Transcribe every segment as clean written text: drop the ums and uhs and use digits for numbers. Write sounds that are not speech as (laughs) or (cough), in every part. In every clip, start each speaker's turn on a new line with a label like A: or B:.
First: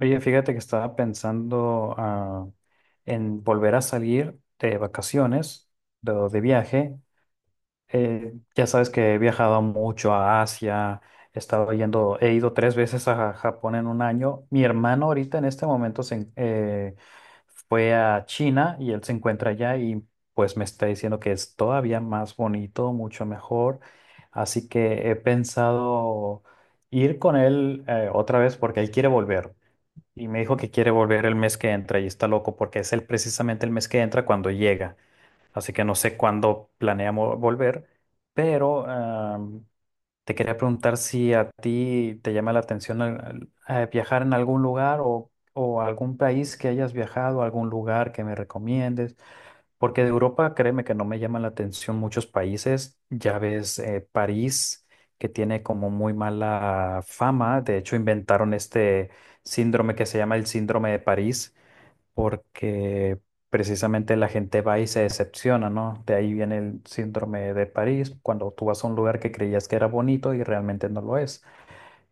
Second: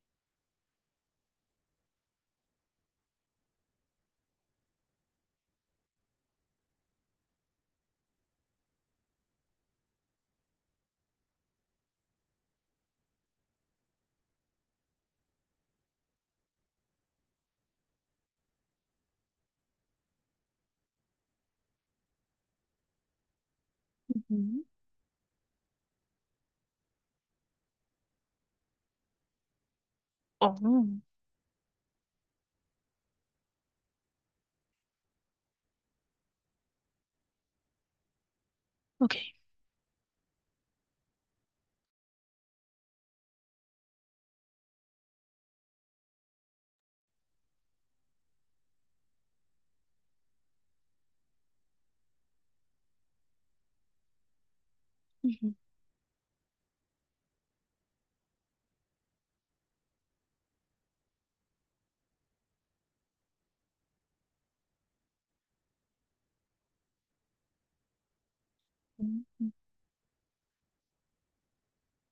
A: Oye, fíjate que estaba pensando en volver a salir de vacaciones, de viaje. Ya sabes que he viajado mucho a Asia, he estado yendo, he ido tres veces a Japón en un año. Mi hermano ahorita en este momento fue a China y él se encuentra allá y pues me está diciendo que es todavía más bonito, mucho mejor.
B: Ujú.
A: Así que he pensado ir con él otra vez porque él quiere volver. Y me dijo que
B: Oh,
A: quiere volver el mes que entra y está loco porque precisamente el mes que entra cuando llega. Así que no sé cuándo planeamos volver, pero
B: ok.
A: te quería preguntar si a ti te llama la atención viajar en algún lugar o algún país que hayas viajado, algún lugar que me recomiendes. Porque de Europa, créeme que no me llaman la atención muchos países. Ya ves, París, que
B: Ujú,
A: tiene como muy mala fama. De hecho, inventaron este síndrome que se llama el síndrome de París, porque precisamente la gente va y se decepciona, ¿no? De ahí viene el síndrome de París, cuando tú vas a un lugar que
B: ujú,
A: creías que era bonito y realmente no lo es.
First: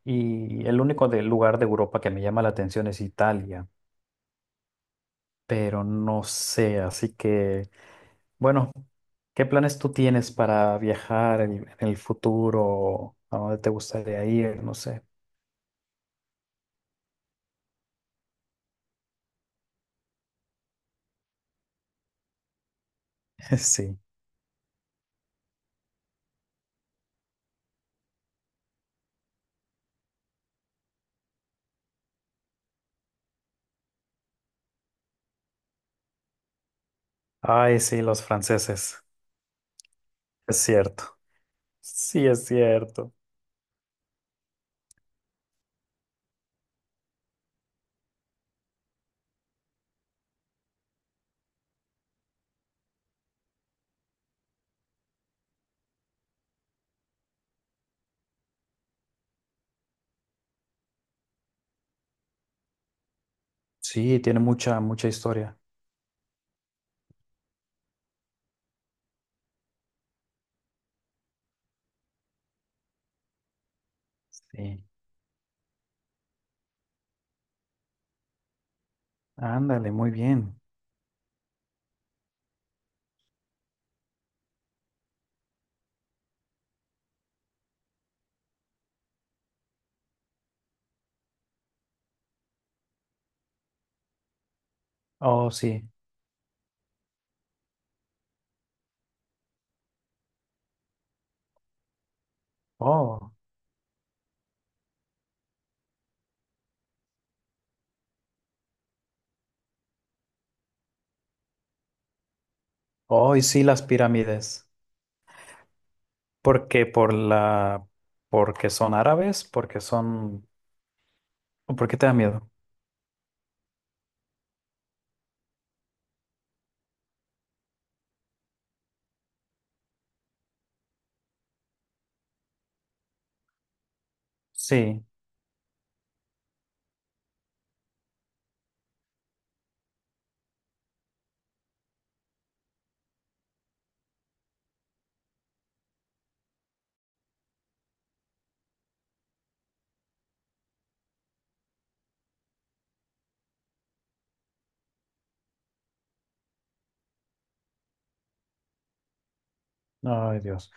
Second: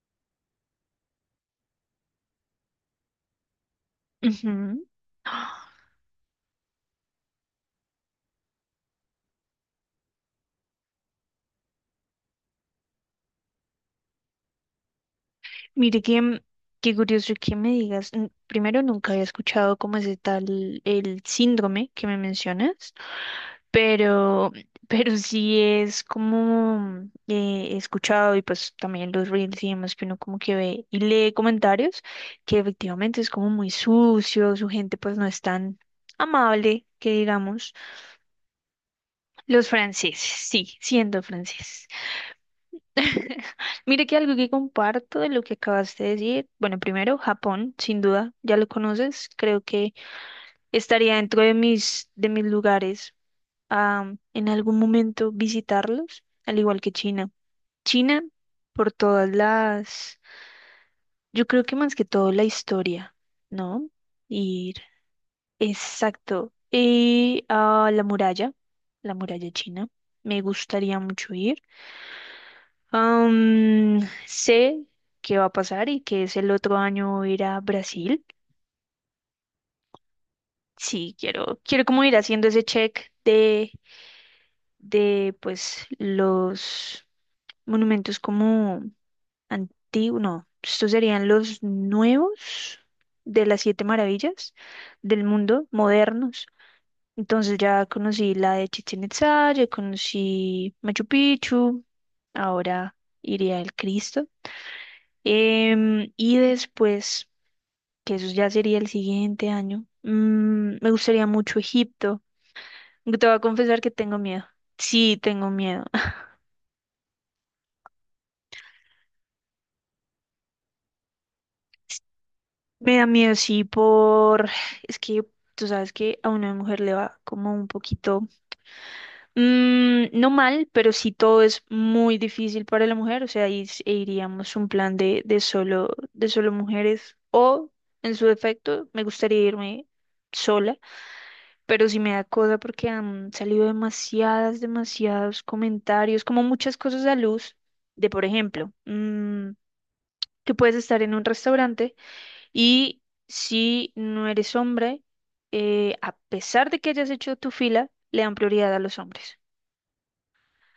A: Y el único lugar de Europa que me llama la atención es Italia,
B: ujú. Ah,
A: pero no sé, así que. Bueno, ¿qué planes tú tienes para viajar en el futuro? ¿A dónde te gustaría ir? No sé.
B: mire que, qué curioso que me digas. N- Primero, nunca había escuchado cómo es tal el síndrome que me mencionas,
A: (laughs) Sí.
B: pero, pero sí es como he escuchado y pues también los reels y demás que uno como que ve y lee comentarios que efectivamente es como muy sucio, su gente pues no es tan amable, que digamos.
A: Ay, sí, los franceses.
B: Los franceses,
A: Es
B: sí,
A: cierto.
B: siendo franceses.
A: Sí, es cierto.
B: (laughs) Mire que algo que comparto de lo que acabaste de decir, bueno, primero Japón, sin duda, ya lo conoces, creo que estaría dentro de de mis lugares a en algún momento visitarlos, al igual que China. China, por todas yo creo que más que todo la historia, ¿no?
A: Sí, tiene
B: Ir,
A: mucha, mucha historia.
B: exacto, y a la muralla china, me gustaría mucho ir. Am, sé
A: Sí.
B: qué va a pasar y que es el otro año ir a Brasil.
A: Ándale, muy bien.
B: Sí, quiero como ir haciendo ese check de pues los monumentos como antiguos, no, estos serían los nuevos de las siete maravillas del
A: Oh,
B: mundo,
A: sí.
B: modernos. Entonces ya conocí la de Chichén Itzá, ya conocí Machu Picchu, ahora
A: Oh,
B: iría al Cristo. Em, y después que eso ya sería el siguiente año. Mm, me gustaría mucho Egipto. Te voy
A: oh,
B: a
A: y sí,
B: confesar
A: las
B: que tengo miedo.
A: pirámides.
B: Sí, tengo miedo. (laughs)
A: ¿Por qué? Porque son árabes, o ¿por qué te da miedo?
B: Me da miedo, sí, por... Es que tú sabes que a una mujer le va como un poquito... no mal, pero sí todo es muy difícil para la mujer. O sea, ahí s- e iríamos un plan
A: Sí.
B: de de solo mujeres. O, en su defecto, me gustaría irme sola pero sí me da cosa porque han salido demasiadas, demasiados comentarios, como muchas cosas a luz, de por ejemplo, mm, que puedes estar en un restaurante y si no eres hombre, a pesar de que hayas hecho tu fila, le dan prioridad a los hombres
A: Ay, Dios.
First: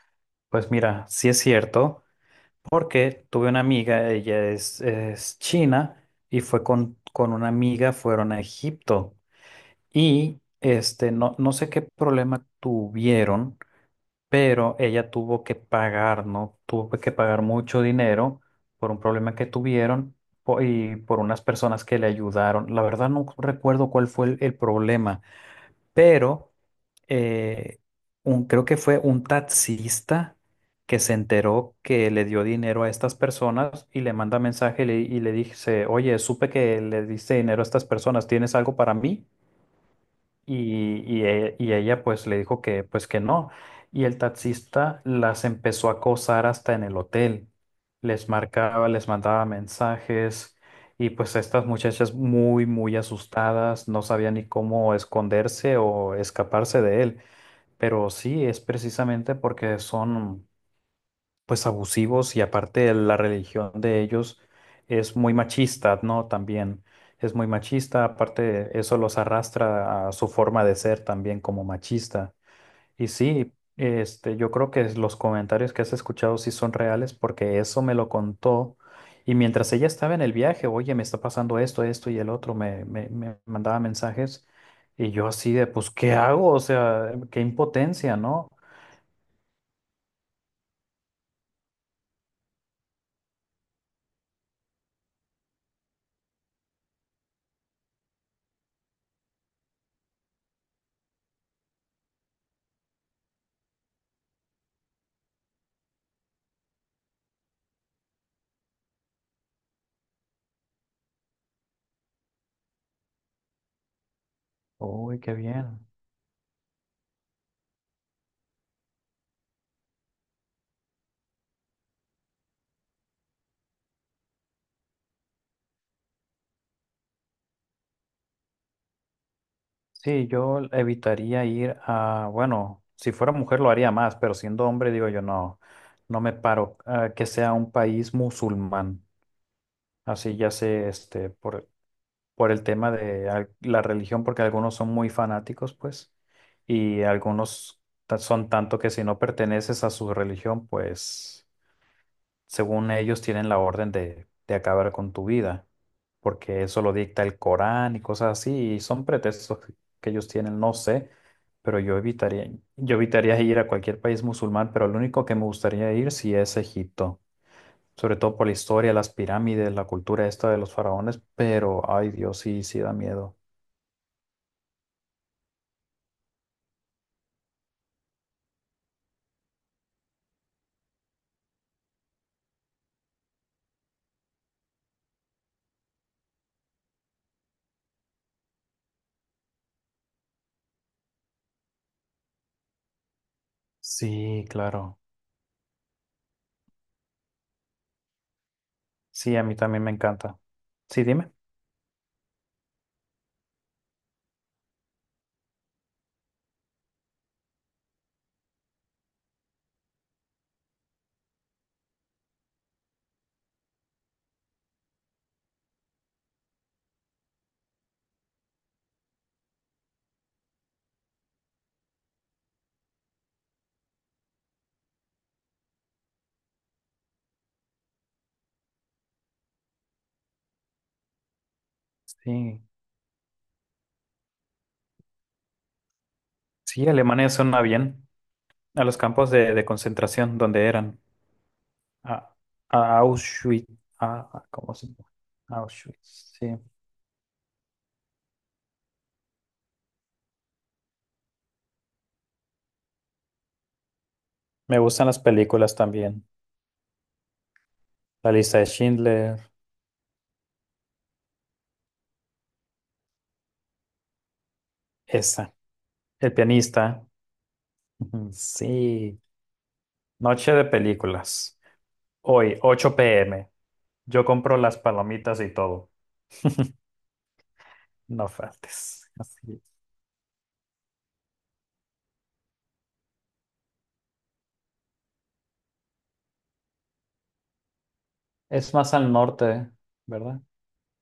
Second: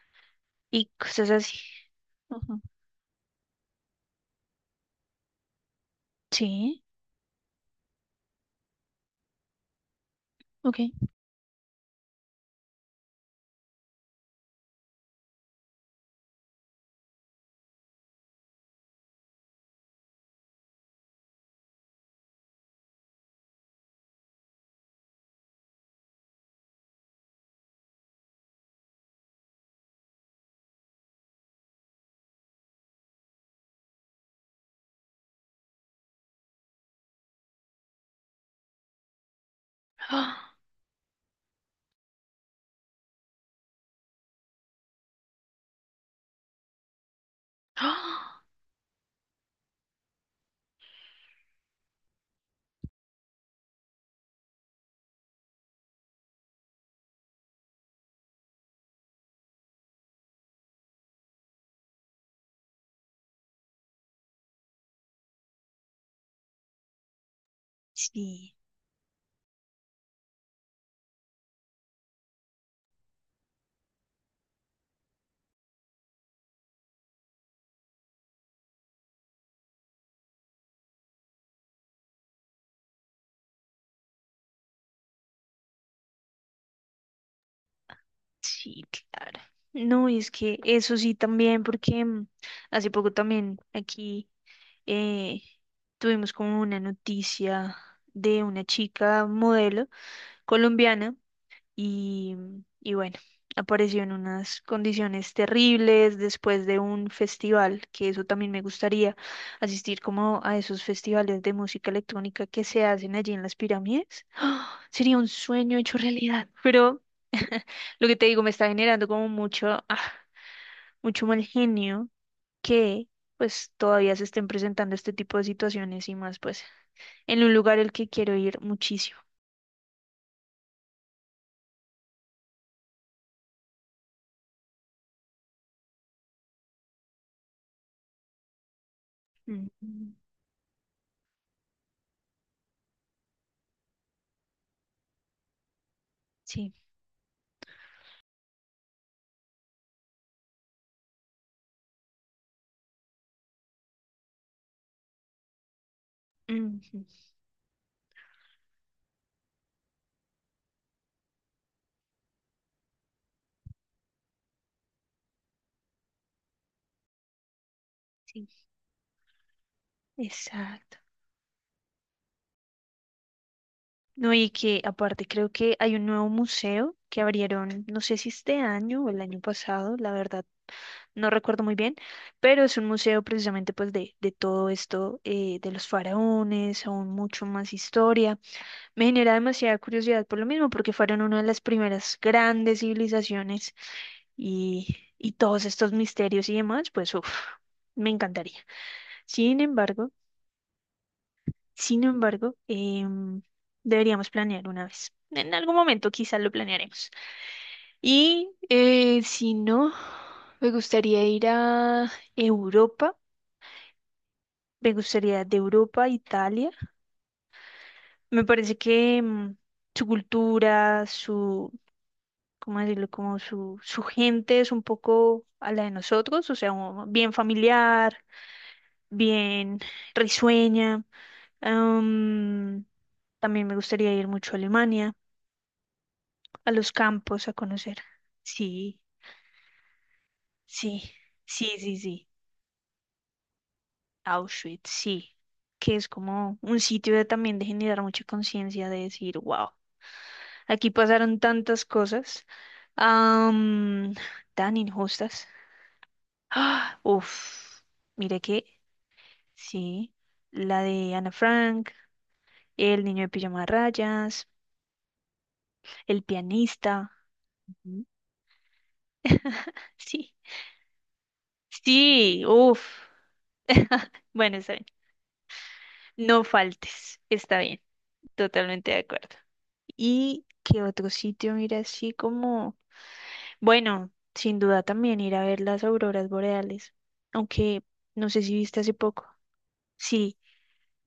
A: Pues
B: y
A: mira, sí
B: cosas
A: es
B: así.
A: cierto.
B: Ujú.
A: Porque tuve una amiga, ella es china, y fue
B: Sí,
A: con una amiga, fueron a Egipto. Y
B: ok.
A: este, no, no sé qué problema tuvieron, pero ella tuvo que pagar, ¿no? Tuvo que pagar mucho dinero por un problema que tuvieron y por unas personas que le ayudaron. La verdad no recuerdo cuál fue el problema, pero eh, creo que fue un taxista que se enteró que le dio dinero a estas personas y le manda mensaje y le dice, oye, supe que le diste dinero a estas personas, ¿tienes algo para mí?
B: (gasps) ¡Ah!
A: Y ella pues le dijo que pues que no. Y el taxista las empezó a acosar hasta en el hotel. Les
B: ¡Ah!
A: marcaba, les mandaba mensajes y pues estas muchachas muy, muy asustadas, no sabían ni cómo esconderse o escaparse de él. Pero sí, es precisamente porque son pues abusivos y aparte la religión de ellos es muy machista, ¿no? También es muy machista,
B: Sí,
A: aparte eso los arrastra a su forma de ser también como machista. Y sí, este, yo creo que los comentarios que has escuchado sí son reales porque eso me lo contó. Y mientras ella estaba en el viaje, oye, me está pasando esto, esto y el otro, me mandaba mensajes y yo así de, pues, ¿qué hago? O sea, qué impotencia, ¿no?
B: sí, claro. No, y es que eso sí también, porque hace poco también aquí eh, tuvimos como una noticia de una chica modelo colombiana y, y bueno, apareció en unas condiciones terribles después de un festival, que eso también me gustaría asistir como a esos festivales de música electrónica que se hacen allí en las pirámides. ¡Ah! Sería
A: Uy,
B: un
A: qué
B: sueño
A: bien.
B: hecho realidad, pero (laughs) lo que te digo me está generando como mucho, ah, mucho mal genio que pues todavía se estén presentando este tipo de situaciones y más pues en un lugar al que quiero ir muchísimo.
A: Sí, yo evitaría ir a, bueno, si fuera mujer lo haría más, pero siendo hombre digo yo no, no me paro que sea un país musulmán,
B: Ujú,
A: así ya sé, este, por el tema de la religión, porque algunos son muy fanáticos, pues,
B: sí,
A: y algunos son tanto que si no perteneces a su religión, pues según ellos, tienen la orden de acabar con tu vida, porque eso lo
B: ujú,
A: dicta el Corán y cosas así, y son pretextos que ellos tienen, no sé, pero yo evitaría ir a cualquier país musulmán, pero lo único que me gustaría ir sí es Egipto, sobre todo
B: sí,
A: por la historia, las pirámides, la cultura esta de los
B: exacto.
A: faraones, pero ay Dios, sí, sí da miedo.
B: No, y que aparte creo que hay un nuevo museo que abrieron, no sé si este año o el año pasado, la verdad, no recuerdo muy bien, pero es un museo precisamente pues de todo esto, de los faraones, aún mucho más historia. Me genera demasiada curiosidad por lo mismo, porque fueron una de las primeras grandes civilizaciones
A: Sí, claro.
B: y todos estos misterios y demás, pues uf, me encantaría.
A: Sí, a mí
B: Sin
A: también me
B: embargo,
A: encanta. Sí, dime.
B: sin embargo, em, deberíamos planear una vez. En algún momento quizás lo planearemos. Y si no, me gustaría ir a Europa, me gustaría de Europa a Italia. Me parece que su cultura, ¿cómo decirlo? Como su gente es un poco a la de nosotros, o sea, un- bien familiar, bien risueña.
A: Sí.
B: Am, también me gustaría ir mucho a Alemania, a los
A: Sí, Alemania
B: campos, a
A: suena
B: conocer.
A: bien, a los
B: Sí,
A: campos de concentración donde
B: sí,
A: eran.
B: sí, sí,
A: A,
B: sí.
A: a Auschwitz. ¿Cómo
B: Auschwitz,
A: se llama?
B: sí. Que es
A: Auschwitz,
B: como
A: sí.
B: un sitio de, también de generar mucha conciencia, de decir, wow, aquí pasaron tantas cosas am, tan
A: Me gustan las
B: injustas.
A: películas también.
B: Ah, uf,
A: La
B: mire
A: lista
B: que
A: de Schindler,
B: sí, la de Ana Frank, El niño de pijama de rayas,
A: esa.
B: El
A: El pianista.
B: pianista, ujú.
A: Ujú, sí.
B: (laughs) Sí,
A: Noche de películas.
B: sí,
A: Hoy,
B: uf,
A: ocho p m. Yo
B: bueno,
A: compro
B: está
A: las
B: bien,
A: palomitas y todo.
B: no
A: (laughs)
B: faltes, está bien,
A: No
B: totalmente de
A: faltes.
B: acuerdo.
A: Así es.
B: ¿Y qué otro sitio, mira, así como, bueno, sin duda también ir a ver las auroras boreales, aunque no sé si
A: Es
B: viste hace
A: más al
B: poco,
A: norte,
B: sí.
A: ¿verdad?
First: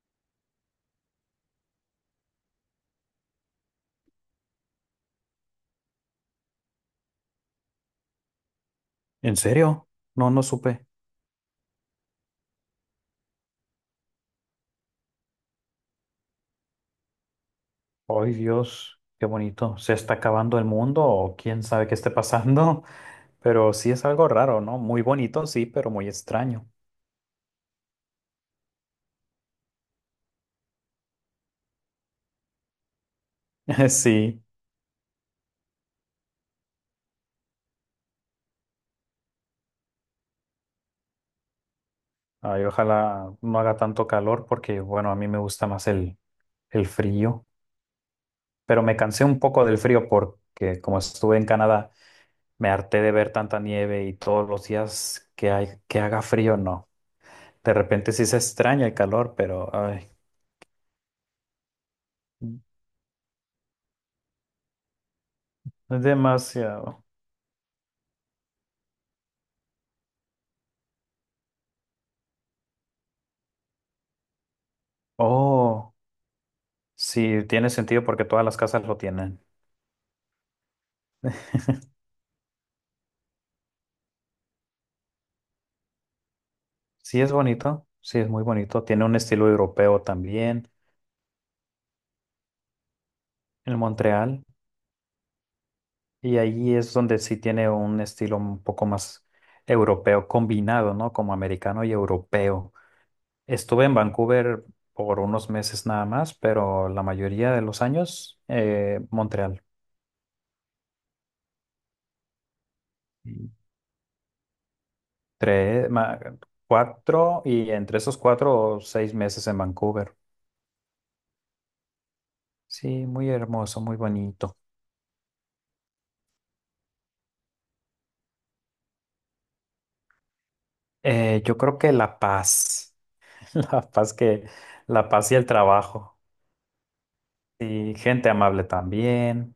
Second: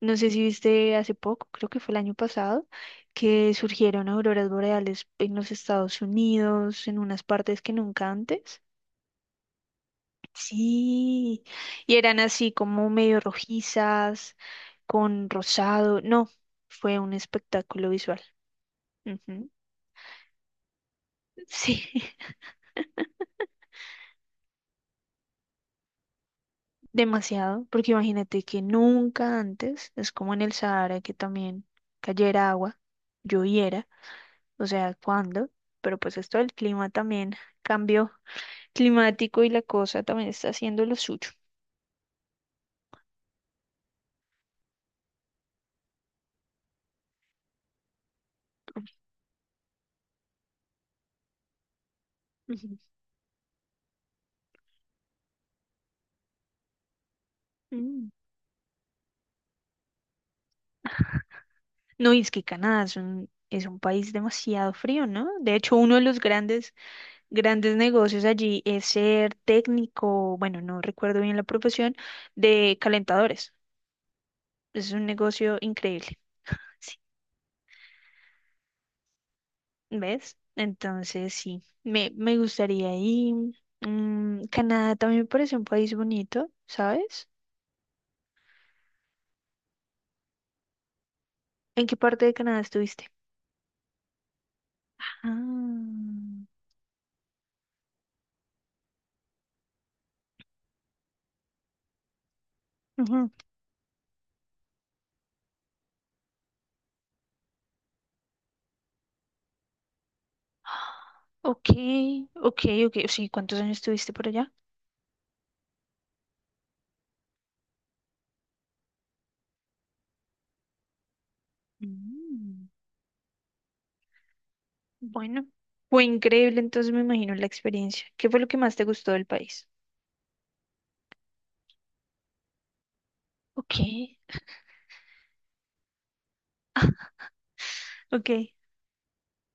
B: No sé si viste hace poco, creo que fue el año pasado, que surgieron auroras boreales en los Estados Unidos, en unas partes que nunca antes.
A: ¿En serio? No, no supe.
B: Sí, y eran así como medio rojizas, con rosado. No, fue un espectáculo visual.
A: Ay, Dios, qué
B: Ujú.
A: bonito. ¿Se está acabando el mundo o quién
B: Sí,
A: sabe qué esté
B: (laughs)
A: pasando? Pero sí es algo raro, ¿no? Muy bonito, sí, pero muy extraño.
B: demasiado, porque imagínate que nunca antes, es como en el Sahara que también cayera agua, lloviera,
A: (laughs) Sí.
B: o sea, ¿cuándo? Pero pues esto del clima también cambió climático y la cosa también está haciendo lo suyo.
A: Ay, ojalá no haga tanto calor porque, bueno, a mí me gusta más el frío. Pero me cansé un poco del frío porque como estuve en Canadá, me
B: Ujú.
A: harté de ver tanta nieve y todos los días que hay, que haga frío, no. De
B: Mm.
A: repente sí se extraña el calor, pero ay,
B: No, y es que Canadá es un país demasiado frío, ¿no? De hecho, uno de
A: es
B: los grandes,
A: demasiado.
B: grandes negocios allí es ser técnico, bueno, no recuerdo bien la profesión, de calentadores. Es un negocio
A: Oh,
B: increíble. Sí,
A: sí, tiene sentido porque todas las casas lo tienen.
B: ¿ves? Entonces, sí, me gustaría ir. Mm, Canadá también me parece un país bonito,
A: Sí
B: ¿sabes?
A: es bonito, sí es muy bonito. Tiene un estilo europeo también.
B: ¿En qué parte de Canadá estuviste?
A: En Montreal,
B: Ah,
A: y ahí es donde sí tiene un estilo un poco más europeo combinado, ¿no? Como americano y europeo.
B: ujú.
A: Estuve en Vancouver por unos meses nada más, pero la mayoría de los años, Montreal.
B: Ok, ok, ok. Sí, ¿cuántos años estuviste por allá?
A: Tres, cuatro, y entre esos cuatro, o seis meses en Vancouver.
B: Mm.
A: Sí, muy hermoso, muy bonito.
B: Bueno, fue increíble, entonces me imagino la experiencia. ¿Qué fue lo que más te gustó del país?
A: Yo creo que la paz, (laughs)
B: Ok,
A: la paz que, la paz y el trabajo. Y gente
B: ok.
A: amable también.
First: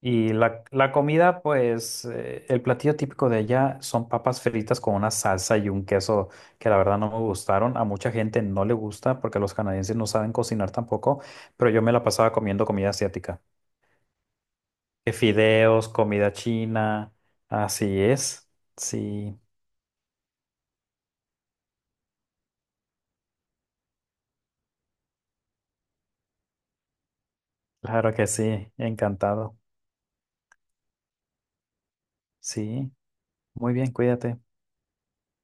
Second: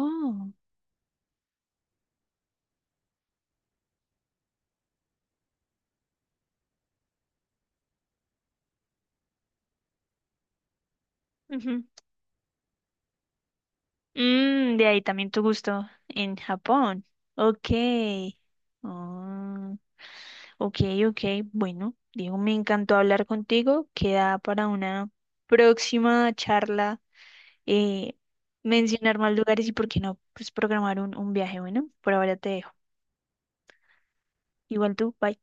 A: Y la comida, pues el platillo típico de allá son papas fritas con una salsa y un queso que la verdad no me gustaron. A mucha gente no le gusta porque los canadienses no saben cocinar tampoco, pero yo
B: ujú.
A: me la pasaba comiendo comida asiática.
B: Mm, de ahí también tu gusto
A: Fideos, comida
B: en Japón.
A: china,
B: Ok.
A: así es. Sí,
B: Ah, ok, ok. Bueno, Diego, me encantó hablar contigo. Queda para una próxima charla.
A: claro
B: Eh,
A: que sí,
B: mencionar más
A: encantado.
B: lugares y por qué no, pues programar un viaje. Bueno, por ahora te dejo.
A: Sí, muy bien, cuídate.
B: Igual tú, bye.